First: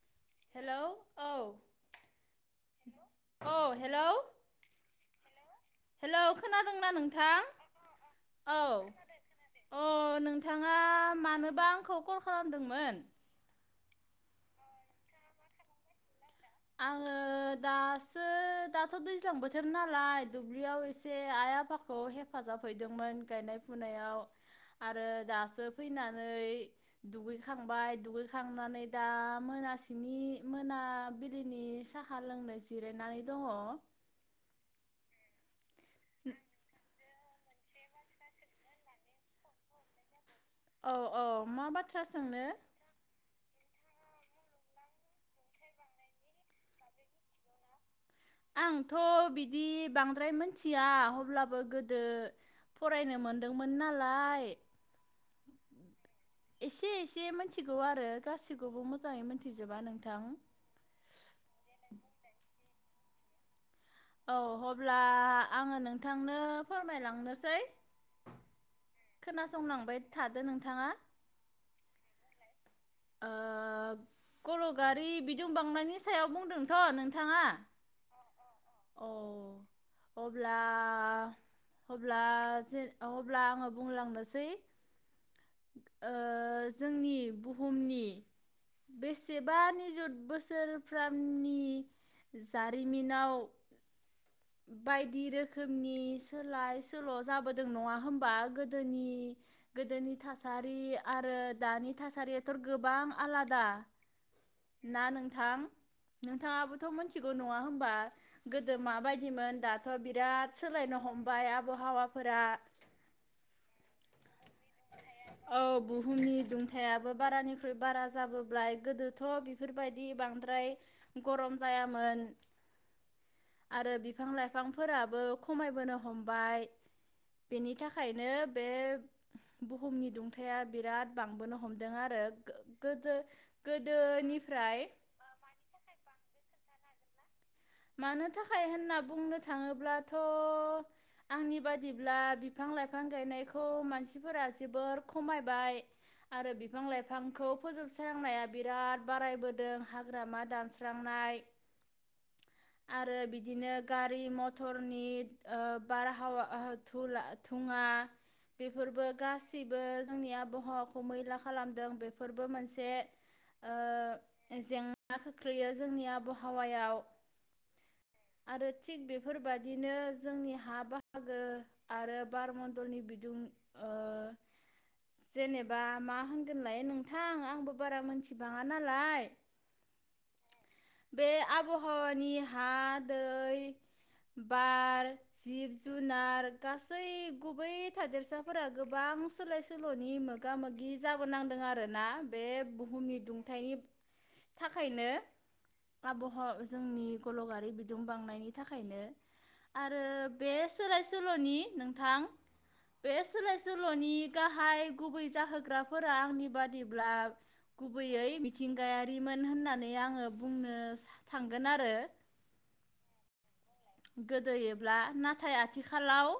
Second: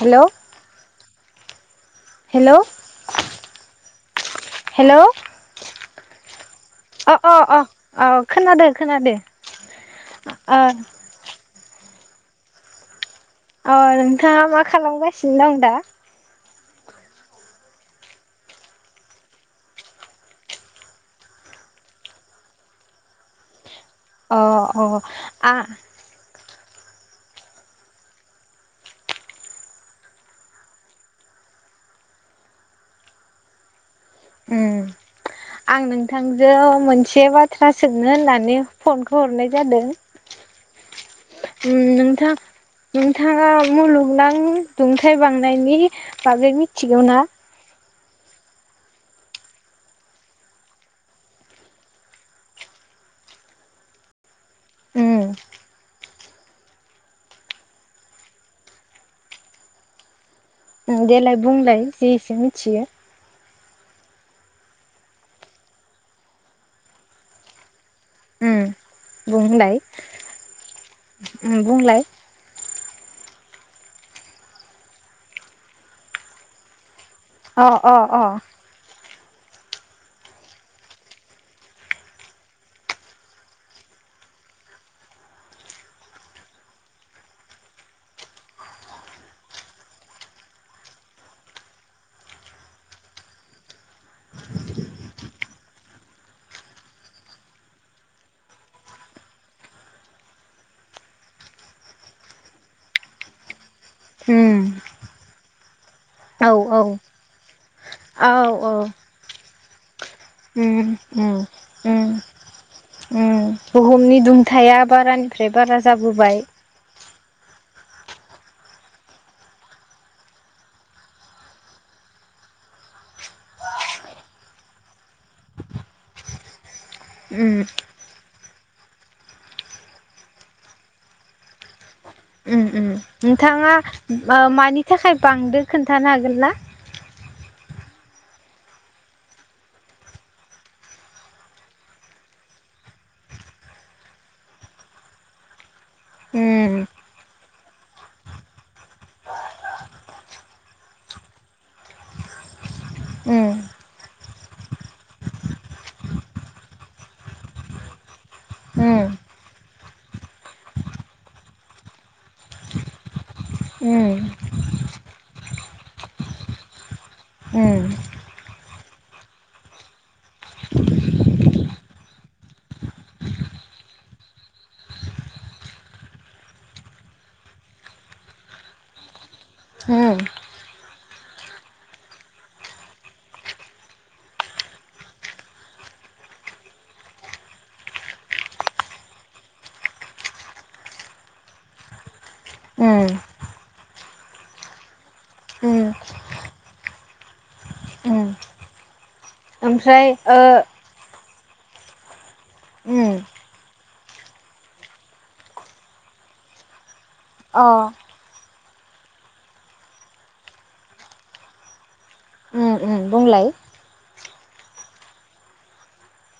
Hello hello औ। Hello औ hello hello hello खोनादोंना अ नोंथां अ अ अ औ खोनादो खोनादो अ ओ नोंथाङा मानोबा खौ कल खालामदोंमोन। अ नोंथाङा मा खालामगासिनो दं दा? आङो दासो दाथ दैज्लां बोथोर नालाय दुब्लियाव एसे आइ आफाखौ हेफाजाब हैदोंमोन गायनाय फुनायाव अ अ आरो आ दासो फैनानै दुगैखांबाय दुगैखांनानै दा मोनासिनि मोनाबि लिनि साहा लोंनो जिरायनानै दङ। उम आं नोंथांजों मोन से बाथ्रा सोंनो होननानै फनखौ हरनाय जादों। औ मा उम बाथ्रा नोथां सोंनो नोंथाङा मुलुगनां दुंथाय बांनायनि बागै मिथिगौ ना? आंथ' बिदि बांद्राय मोनथिया अब्लाबो गोदो फरायनो मोनदोंमोन नालाय उम एसे एसे मिथिगौ आरो गासिखौबो मोजाङै मोनथिजोबा नोंथां। देलाय बुंलाय जि एसे मिथियो औ अब्ला आङो नोंथांनो फोरमायलांनोसै उम बुंलाय खोनासंलांबाय थादो नोंथाङा उम बुंलाय ओ कलगारि बिदुं बांनायनि सायाव बुंदोंथ' नों अ अ अ अ अब्ला अल्बा जेर अल्बा आङो बुंलांनोसै ओ जोंनि बु हुमनि बेसेबा निजुथ बोसोरफ्रामनि जारिमिनाव बायदि रोखोमनि सोलाय सोल' जाबोदों नङा होमबा गोदोनि गोदोनि थासारि आरो दानि थासारिया थ' गोबां आलादा उम ना नोंथां? औ औ नोंथाङाबोथ' मिथिगौ नङा होनबा औ औ गोदो माबायदिमोन दाथ' बिराद उम सोलायनो उम हमबाय उम आबहावाफोरा थाया बारानिफ्राय औ बारा बुहुमनि जाबोबाय दुंथायाबो बारानिख्रुइ बारा जाबोबाय गोदोथ बेफोरबायदि बांद्राय गरम जायामोन आरो बिफां लाइफांफोराबो खमायबोनो हमबाय उम बेनि थाखायनो बे बुहुमनि दुंथाया बिराद बांबोनो हम उम उम नोंथाङा ओ मानि गोदोनिफ्राय थाखाय बांदो खोन्थानो हागोन ना? मानो थाखाय होनना बुंनो थाङोब्लाथ' आंनि बादिब्ला बिफां-लाइफां गायनायखौ मानसिफोरा जोबोर खमायबाय आरो उम बिफां लाइफांखौ फोजोबस्रांनाया बिराद बारायबोदों हाग्रामा दानस्रांनाय आरो उम बिदिनो गारि मथरनि ओ बारहावा ओ थुला थुङा बेफोरबो उम गासैबो जोंनि आबहावाखौ मैला खालामदों बेफोरबो मोनसे उम ओ जेंना खोख्लैयो जोंनि आबहावायाव उम आरो थिग बेफोरबादिनो जोंनि हा बाहागो आरो बारमणडलनि बिदुं ओ जेनेबा मा होनगोनलाय नोंथां आंबो बारा मोनथिबाङा नालाय बे आब हावानि हा दै बार जिब जुनार गासै गुबै थादेरसाफोरा गोबां सोलाय सोलनि मोगा-मोगि जाबोनांदों आरोना बे उम बुहुमनि दुंथायनि थाखायनो उम उम आब [unintelligible] जोंनि गलकगारि बिदुं उम बांनायनि थाखायनो आरो ओमफ्राय ओ बे सोलाय सोलनि नोंथां बे उम सोलाय सोलनि गाहाय गुबै जाहोग्राफोरा आंनि बादि ब्ला अ गुबैयै मि थिंगायारिमोन होननानै आङो बुंनो सा थांगोन आरो उम उम बुंलाय गोदोयोब्ला नाथाय आथिखालाव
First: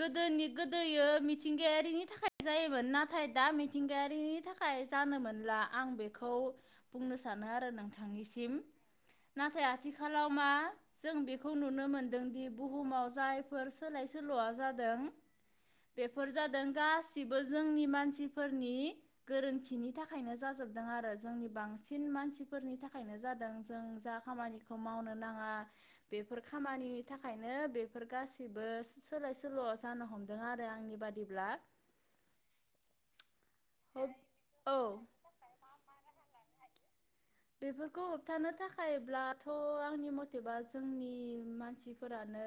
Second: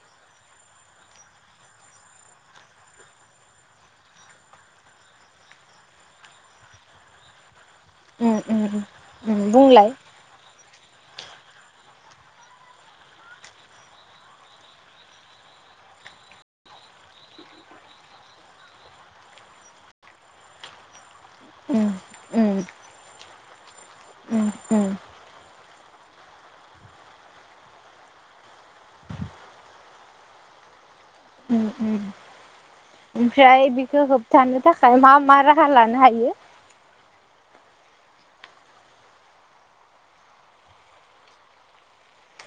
गोदोनि गोदोयो मिथिंगायारिनि थाखाय जायोमोन नाथाय दा मिथिंगायारिनि थाखाय जानोमोनला आं बेखौ बुंनो सानो आरो उम नोंथांनिसिम। उम उम नाथाय बुंलाय आथिखालाव मा जों बे खौ नुनो मोनदोंदि बुहुमाव जायफोर सोलाय सोलआ जादों बेफोर जादों गासिबो जोंनि मानसिफोरनि गोरोन्थिनि थाखायनो जाजोबदों आरो जोंनि उम बांसिन उम मानसिफोरनि थाखायनो जादों जों जा उम उम खामानिखौ उम मावनो नाङा बेफोर खामानिनि थाखायनो बेफोर गासिबो सो सोलाय सोलआ जानो हमदों आरो आंनि बादि उम-उम ओमफ्राय बिखो हब होबथानो औ थाखाय मा मा राहा लानो हायो? बेफोरखौ होबथानो थाखायब्लाथ आंनि मतेबा जोंनि मानसिफोरानो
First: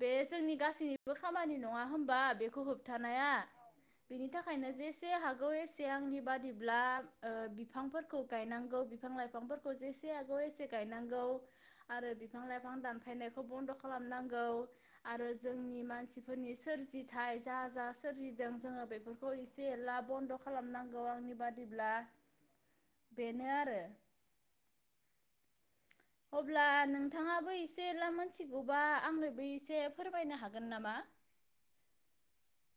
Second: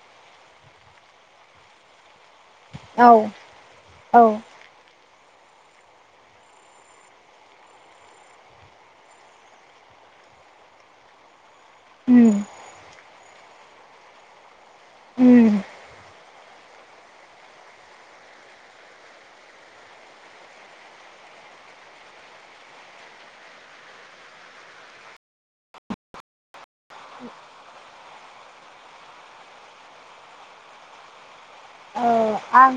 बे जोंनि गासैनिबो खामानि नङा होमबा बेख खौ औ होबथानाया औ बेनि थाखायनो जेसे हागौ ओ एसे आंनि बादिब्ला ओ बिफांफोरखौ गायनांगौ बि बिफां लाइफांफोरखौ जेसे हागौ एसे गायनांगौ। आरो उम बिफां लाइफां दानफायनाय खौ बन्द खालामनांगौ। आरो उम जोंनि मानसि फोरनि सोरजिथाय जा जा सोरजिदों जोङो बेफोरखौ एसे एला बन्द खालामनांगौ आंनि बादिब्ला बेनो आरो अब्ला नोंथाङाबो एसे एला मोनथिगौबा आंनोबो एसे फोरमायनो हागोन नामा? ओ आं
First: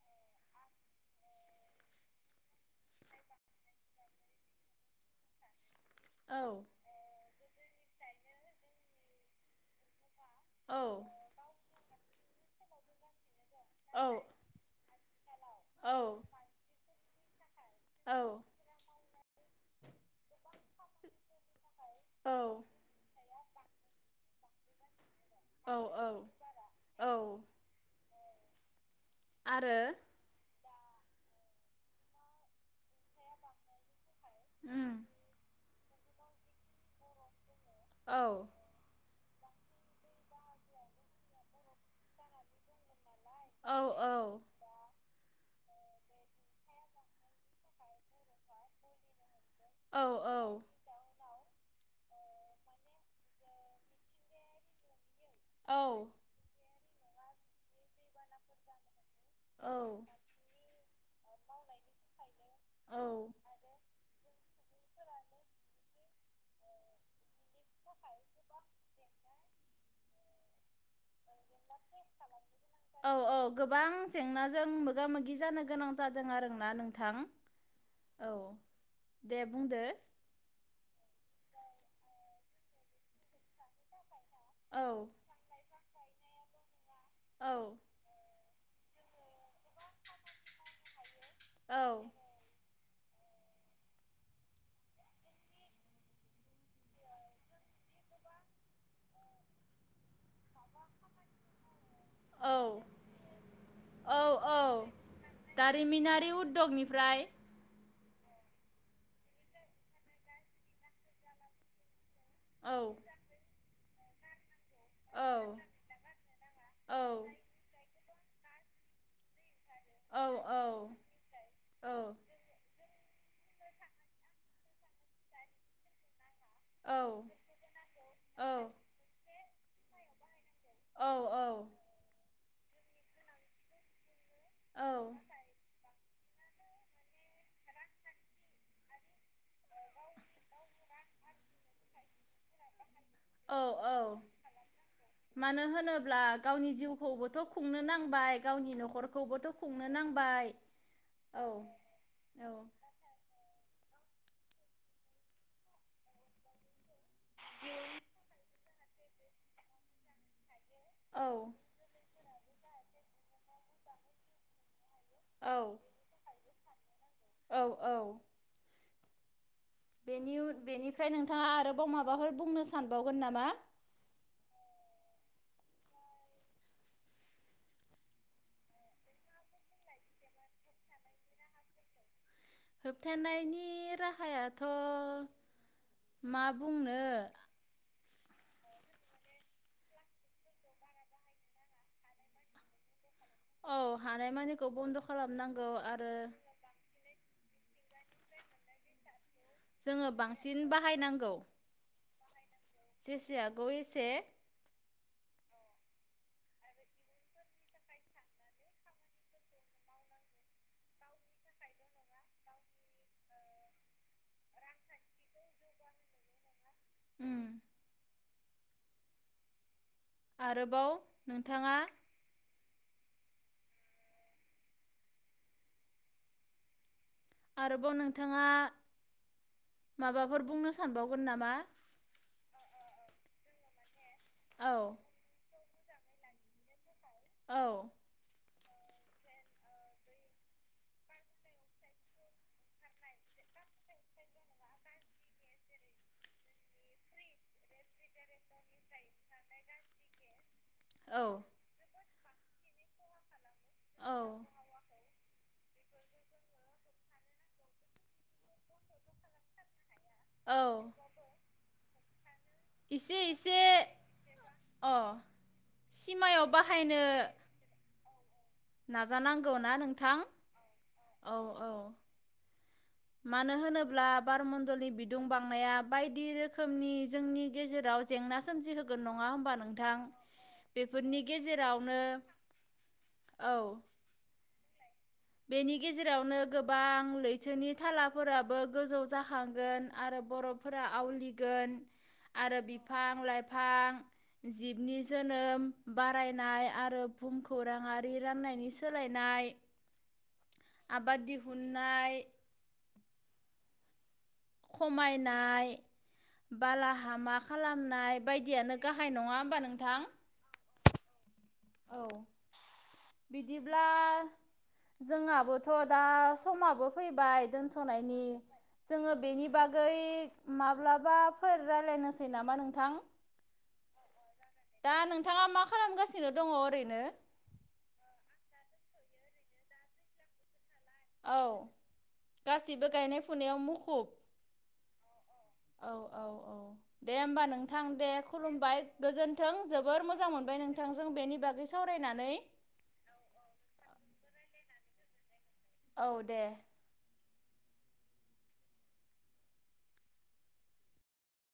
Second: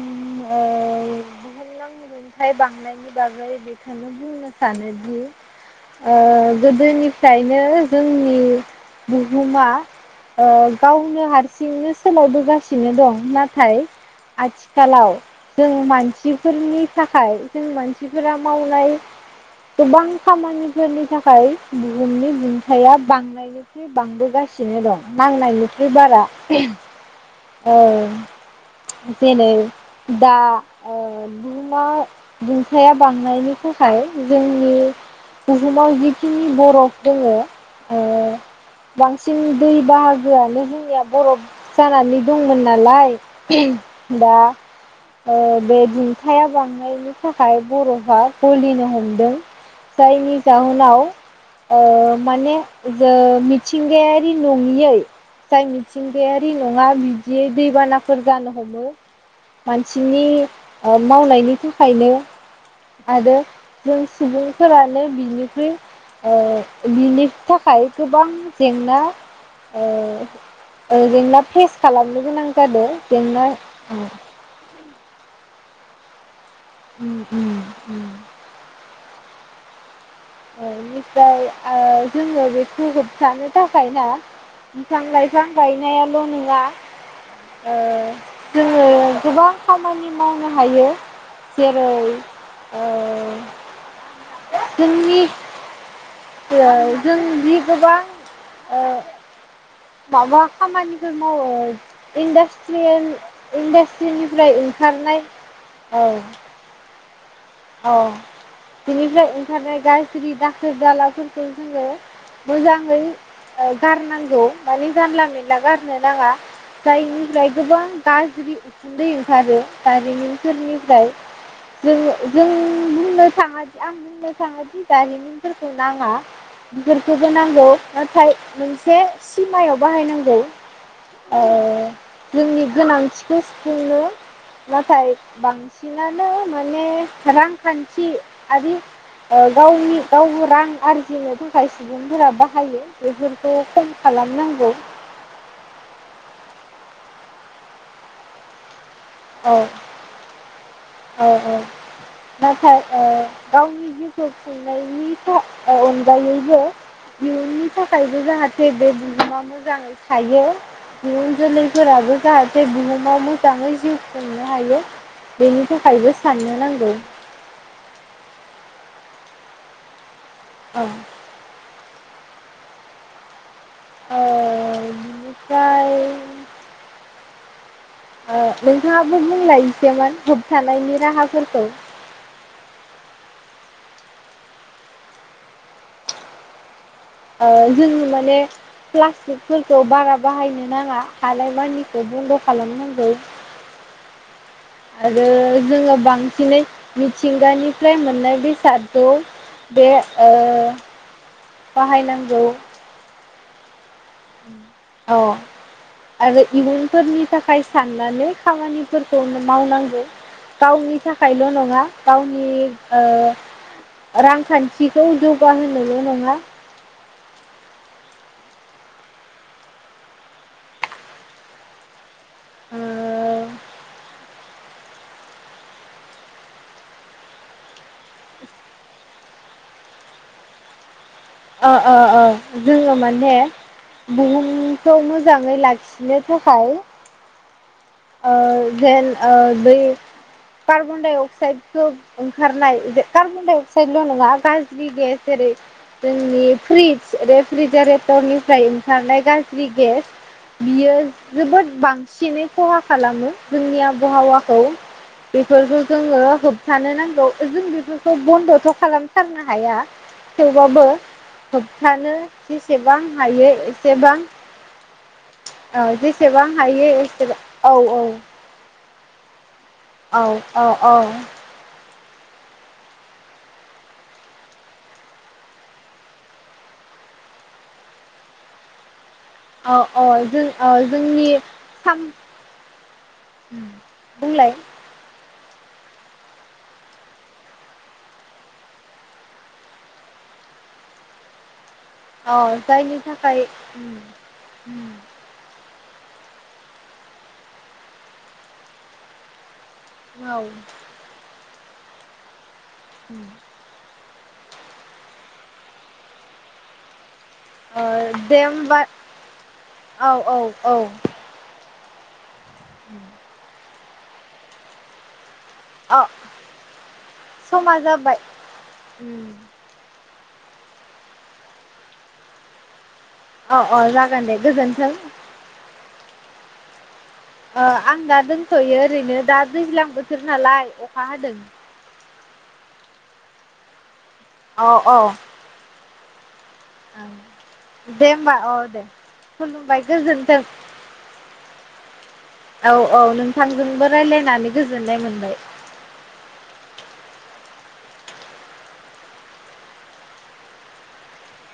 ओ बुहुमनां रुंथाइ बांनायनि बागै बेखोनो बुंनो सानोदि ओ औ गोदोनिफ्रायनो जोंनि बुहुमा ओ औ गावनो हारसिंनो सोलायबोगासिनो दं नाथाय औ आथिखालाव जों औ मानसिफोरनि थाखाय। जों औ मानसिफोरा मावनाय गोबां खामानिफोरनि थाखाय बुहुमनि औ दुंथाया बांनायनिख्रुइ बांबोगासिनो दं। औ नांनायनिख्रुइ बारा औ औ। जेनै आरो दा ओ बुहुमा दुंथाया बांनायनि थाखाय जोंनि उम [inaudible] बुहुमाव जिखिनि बरफ दङ औ। सिं दै बाहागोआनो जोंनिया बरफ जानानै दंमोन नालाय औ औ दा। ओ बे दिन्थाया बांनायनि थाखाय बरफा गलिनो हमदों। औ जायनि जाहोनाव ओ माने जो मिथिंगायारि नङियै। जाय मिथिंगायारि। नङा बिदि दैबाना। फोर जानो हमो। औ मानसिनि। मावनायनि थाखायनो। औ आरो जों सुबुंफोरानो बिनिख्रुइ ओ बिनि थाखाय गोबां जेंना ओ। ओ। जोंना फेस खालामनो गोनां जादों औ औ जेंना गोबां जेंनाजों मोगा मोगि जानो गोनां जादों आरो। ओम ओम ओम। दे बुंदो। बेनिफ्राय जोङो बेखौ होबथानो थाखाय ना! औ बिफां लाइफां गाय नायाल नङा। औ ओ। जोङो गोबां खामानि मावनो हायो। जेरै औ ओ। जोंनि जों जि गोबां ओ। माबा खामानिफोर मावो। औ इन्दास्ट्रियेन औ इन्दास्ट्रिनिफ्राय औ ओंखारनाय औ। दारिमिनारि उद्यगनिफ्राय औ बिनिफ्राय ओंखारनाय गाज्रि दाखोर दालाफोरखौ जोङो। औ मोजाङै ओ गारनांगौ माने औ जानला मेनला गारनो नाङा औ जायनिफ्राय गोबां गाज्रि उखुन्दै ओंखारो। औ औ दारिमिनफोरनिफ्राय औ जोङो बुंनो थाङा दि आं बुंनो थाङा दि दारिमिनफोरखौ नाङा। औ बिफोरखौबो नांगौ, नाथाय औ मोनसे सिमायाव बाहायनांगौ। औ। जोंनि गोनांथिखौ सुफुंनो नाथाय औ बांसिन नानो माने रांखान्थि आरि ओ गावनि ओ रां आरजिनो थाखाय सुबुंफोरा बाहायो। बेफोरखौ औ खम औ खालामनांगौ मानो होनोब्ला गावनि जिउ खौबोथ' खुंनो नांबाय। गावनि न'खर खौबोथ औ खुंनो नांबाय। औ औ औ नाथाय औ। गावनि जिउखौ खुंनायनि था ओ अनगायैबो इयुननि थाखायबो जाहाथे बे बुहुमा मोजाङै थायो औ इयुनजोलैफोराबो जाहाथे बुहुमाव मोजाङै जिउ खुंनो हायो औ बेनि था साननो नांगौ। औ औ। बेनि उन औ बेनिफ्राय नोंथाङा आरोबाव मा बाफोर बुंनो सानबावगोन नामा? ओ बिनिफ्राय ओ नोंथाङाबो बुंलाय इसेमान होबथानायनि राहाफोरखौ। होबथानायनि राहायाथ मा बुं ने प्लास्टिकफोरखौ बारा बाहायनो नाङा, हानाय मानिखौ बन्द' खालामनांगौ। हानाय मानि आरो जोङो बांसिनै मिथिंगानिफ्राय मोननाय बेसादगौ बे जोङो ओ बांसिन बाहायनांगौ बाहायनां गौ। जेसे हागौ ए उम। अ आरो इयुनफोरनि थाखाय साननानै खामानिफोरखौनो मावनांगौ। गावनि थाखायल' नङा, गावनि ओ रांखान्थिखौ जौगाहोनोल' नङा। उम। आरोबाव नोंथाङा ओ आरोबाव नोंथाङा माबाफोर बुंनो सानबाव ओ ओ ओ जोङो माने औ बुहुमखौ मोजाङै ला सिननो थाखाय औ ओ जेन ओ दै कार्बन डाइ अक्साइदखौ ओंखारनाय कार्बन डाइ अक्साइदल' नङा गाज्रि गेस जेरै जोंनि फ्रिज फ्रिजा रेटरनिफ्राय ओंखारनाय गाज्रि गेस बियो औ जोबोद बांस सिनि खहा खालामो जोंनि औ आबहावाखौ बेफोरखौ जोङो होबथानो नांगौ जों बेफोरखौ बन्दथ खालामथारनो हाया। थेवबाबो औ हानो जेसेबां इसे हायो इसे एसेबां अ औ जेसेबां सिमायाव हायो एसे औ औ नाजानां गौ ना नोंथां औ औ औ औ। मानो होनोब्ला बारमण्डलनि बिदुं बांनाया बायदि रोखोमनि जोंनि गेजेराव जेंना सोमजिहोगोन। नङा होमबा औ नोंथां? औ जों ओ बेफोरनि जोंनि गेजेरावनो साम उम औ बुंलाय बेनि गेजेरावनो गोबां लैथोनि थालाफोराबो गोजौ जाखांगोन आरो बरफफोरा आवलिगोन। अ आरो जायनि बिफां थाखाय लाइफां जिबनि जोनोम बारायनाय आरो बुहुमखौ राङारि रांनायनि सोलायनाय औ हुननाय उम खमायनाय बालाहामा ओ खालामनाय दे बायदियानो होमबा गाहाय नङा होमबा नोंथां। औ औ औ औ। बिदिब्ला जोंहाबो थ दा अ समाबो फैबाय समा दोनथ जाबाय नायनि उम जोङो बेनि बागै माब्लाबाफोर रायलायनोसै नामा नोंथां अ अ जागोन दे गोजोनथों। नो दङ ओरैनो आं दा दोंनथयो ओरैनो दा दैज्लां बोथोर नालाय अ खा हादों। औ गासिबो गायनाय फुनायाव मुखुब। अ अ औ औ। दे होमबा नोंथां दे होमबा औ खुलुमबाय दे गोजोन्थों खुलुमबाय जोबोर मोजां गोजोन्थों मोनबाय नोंथांजों बेनि बागै सावरायनानै जोनाय मोनबाय। औ दे।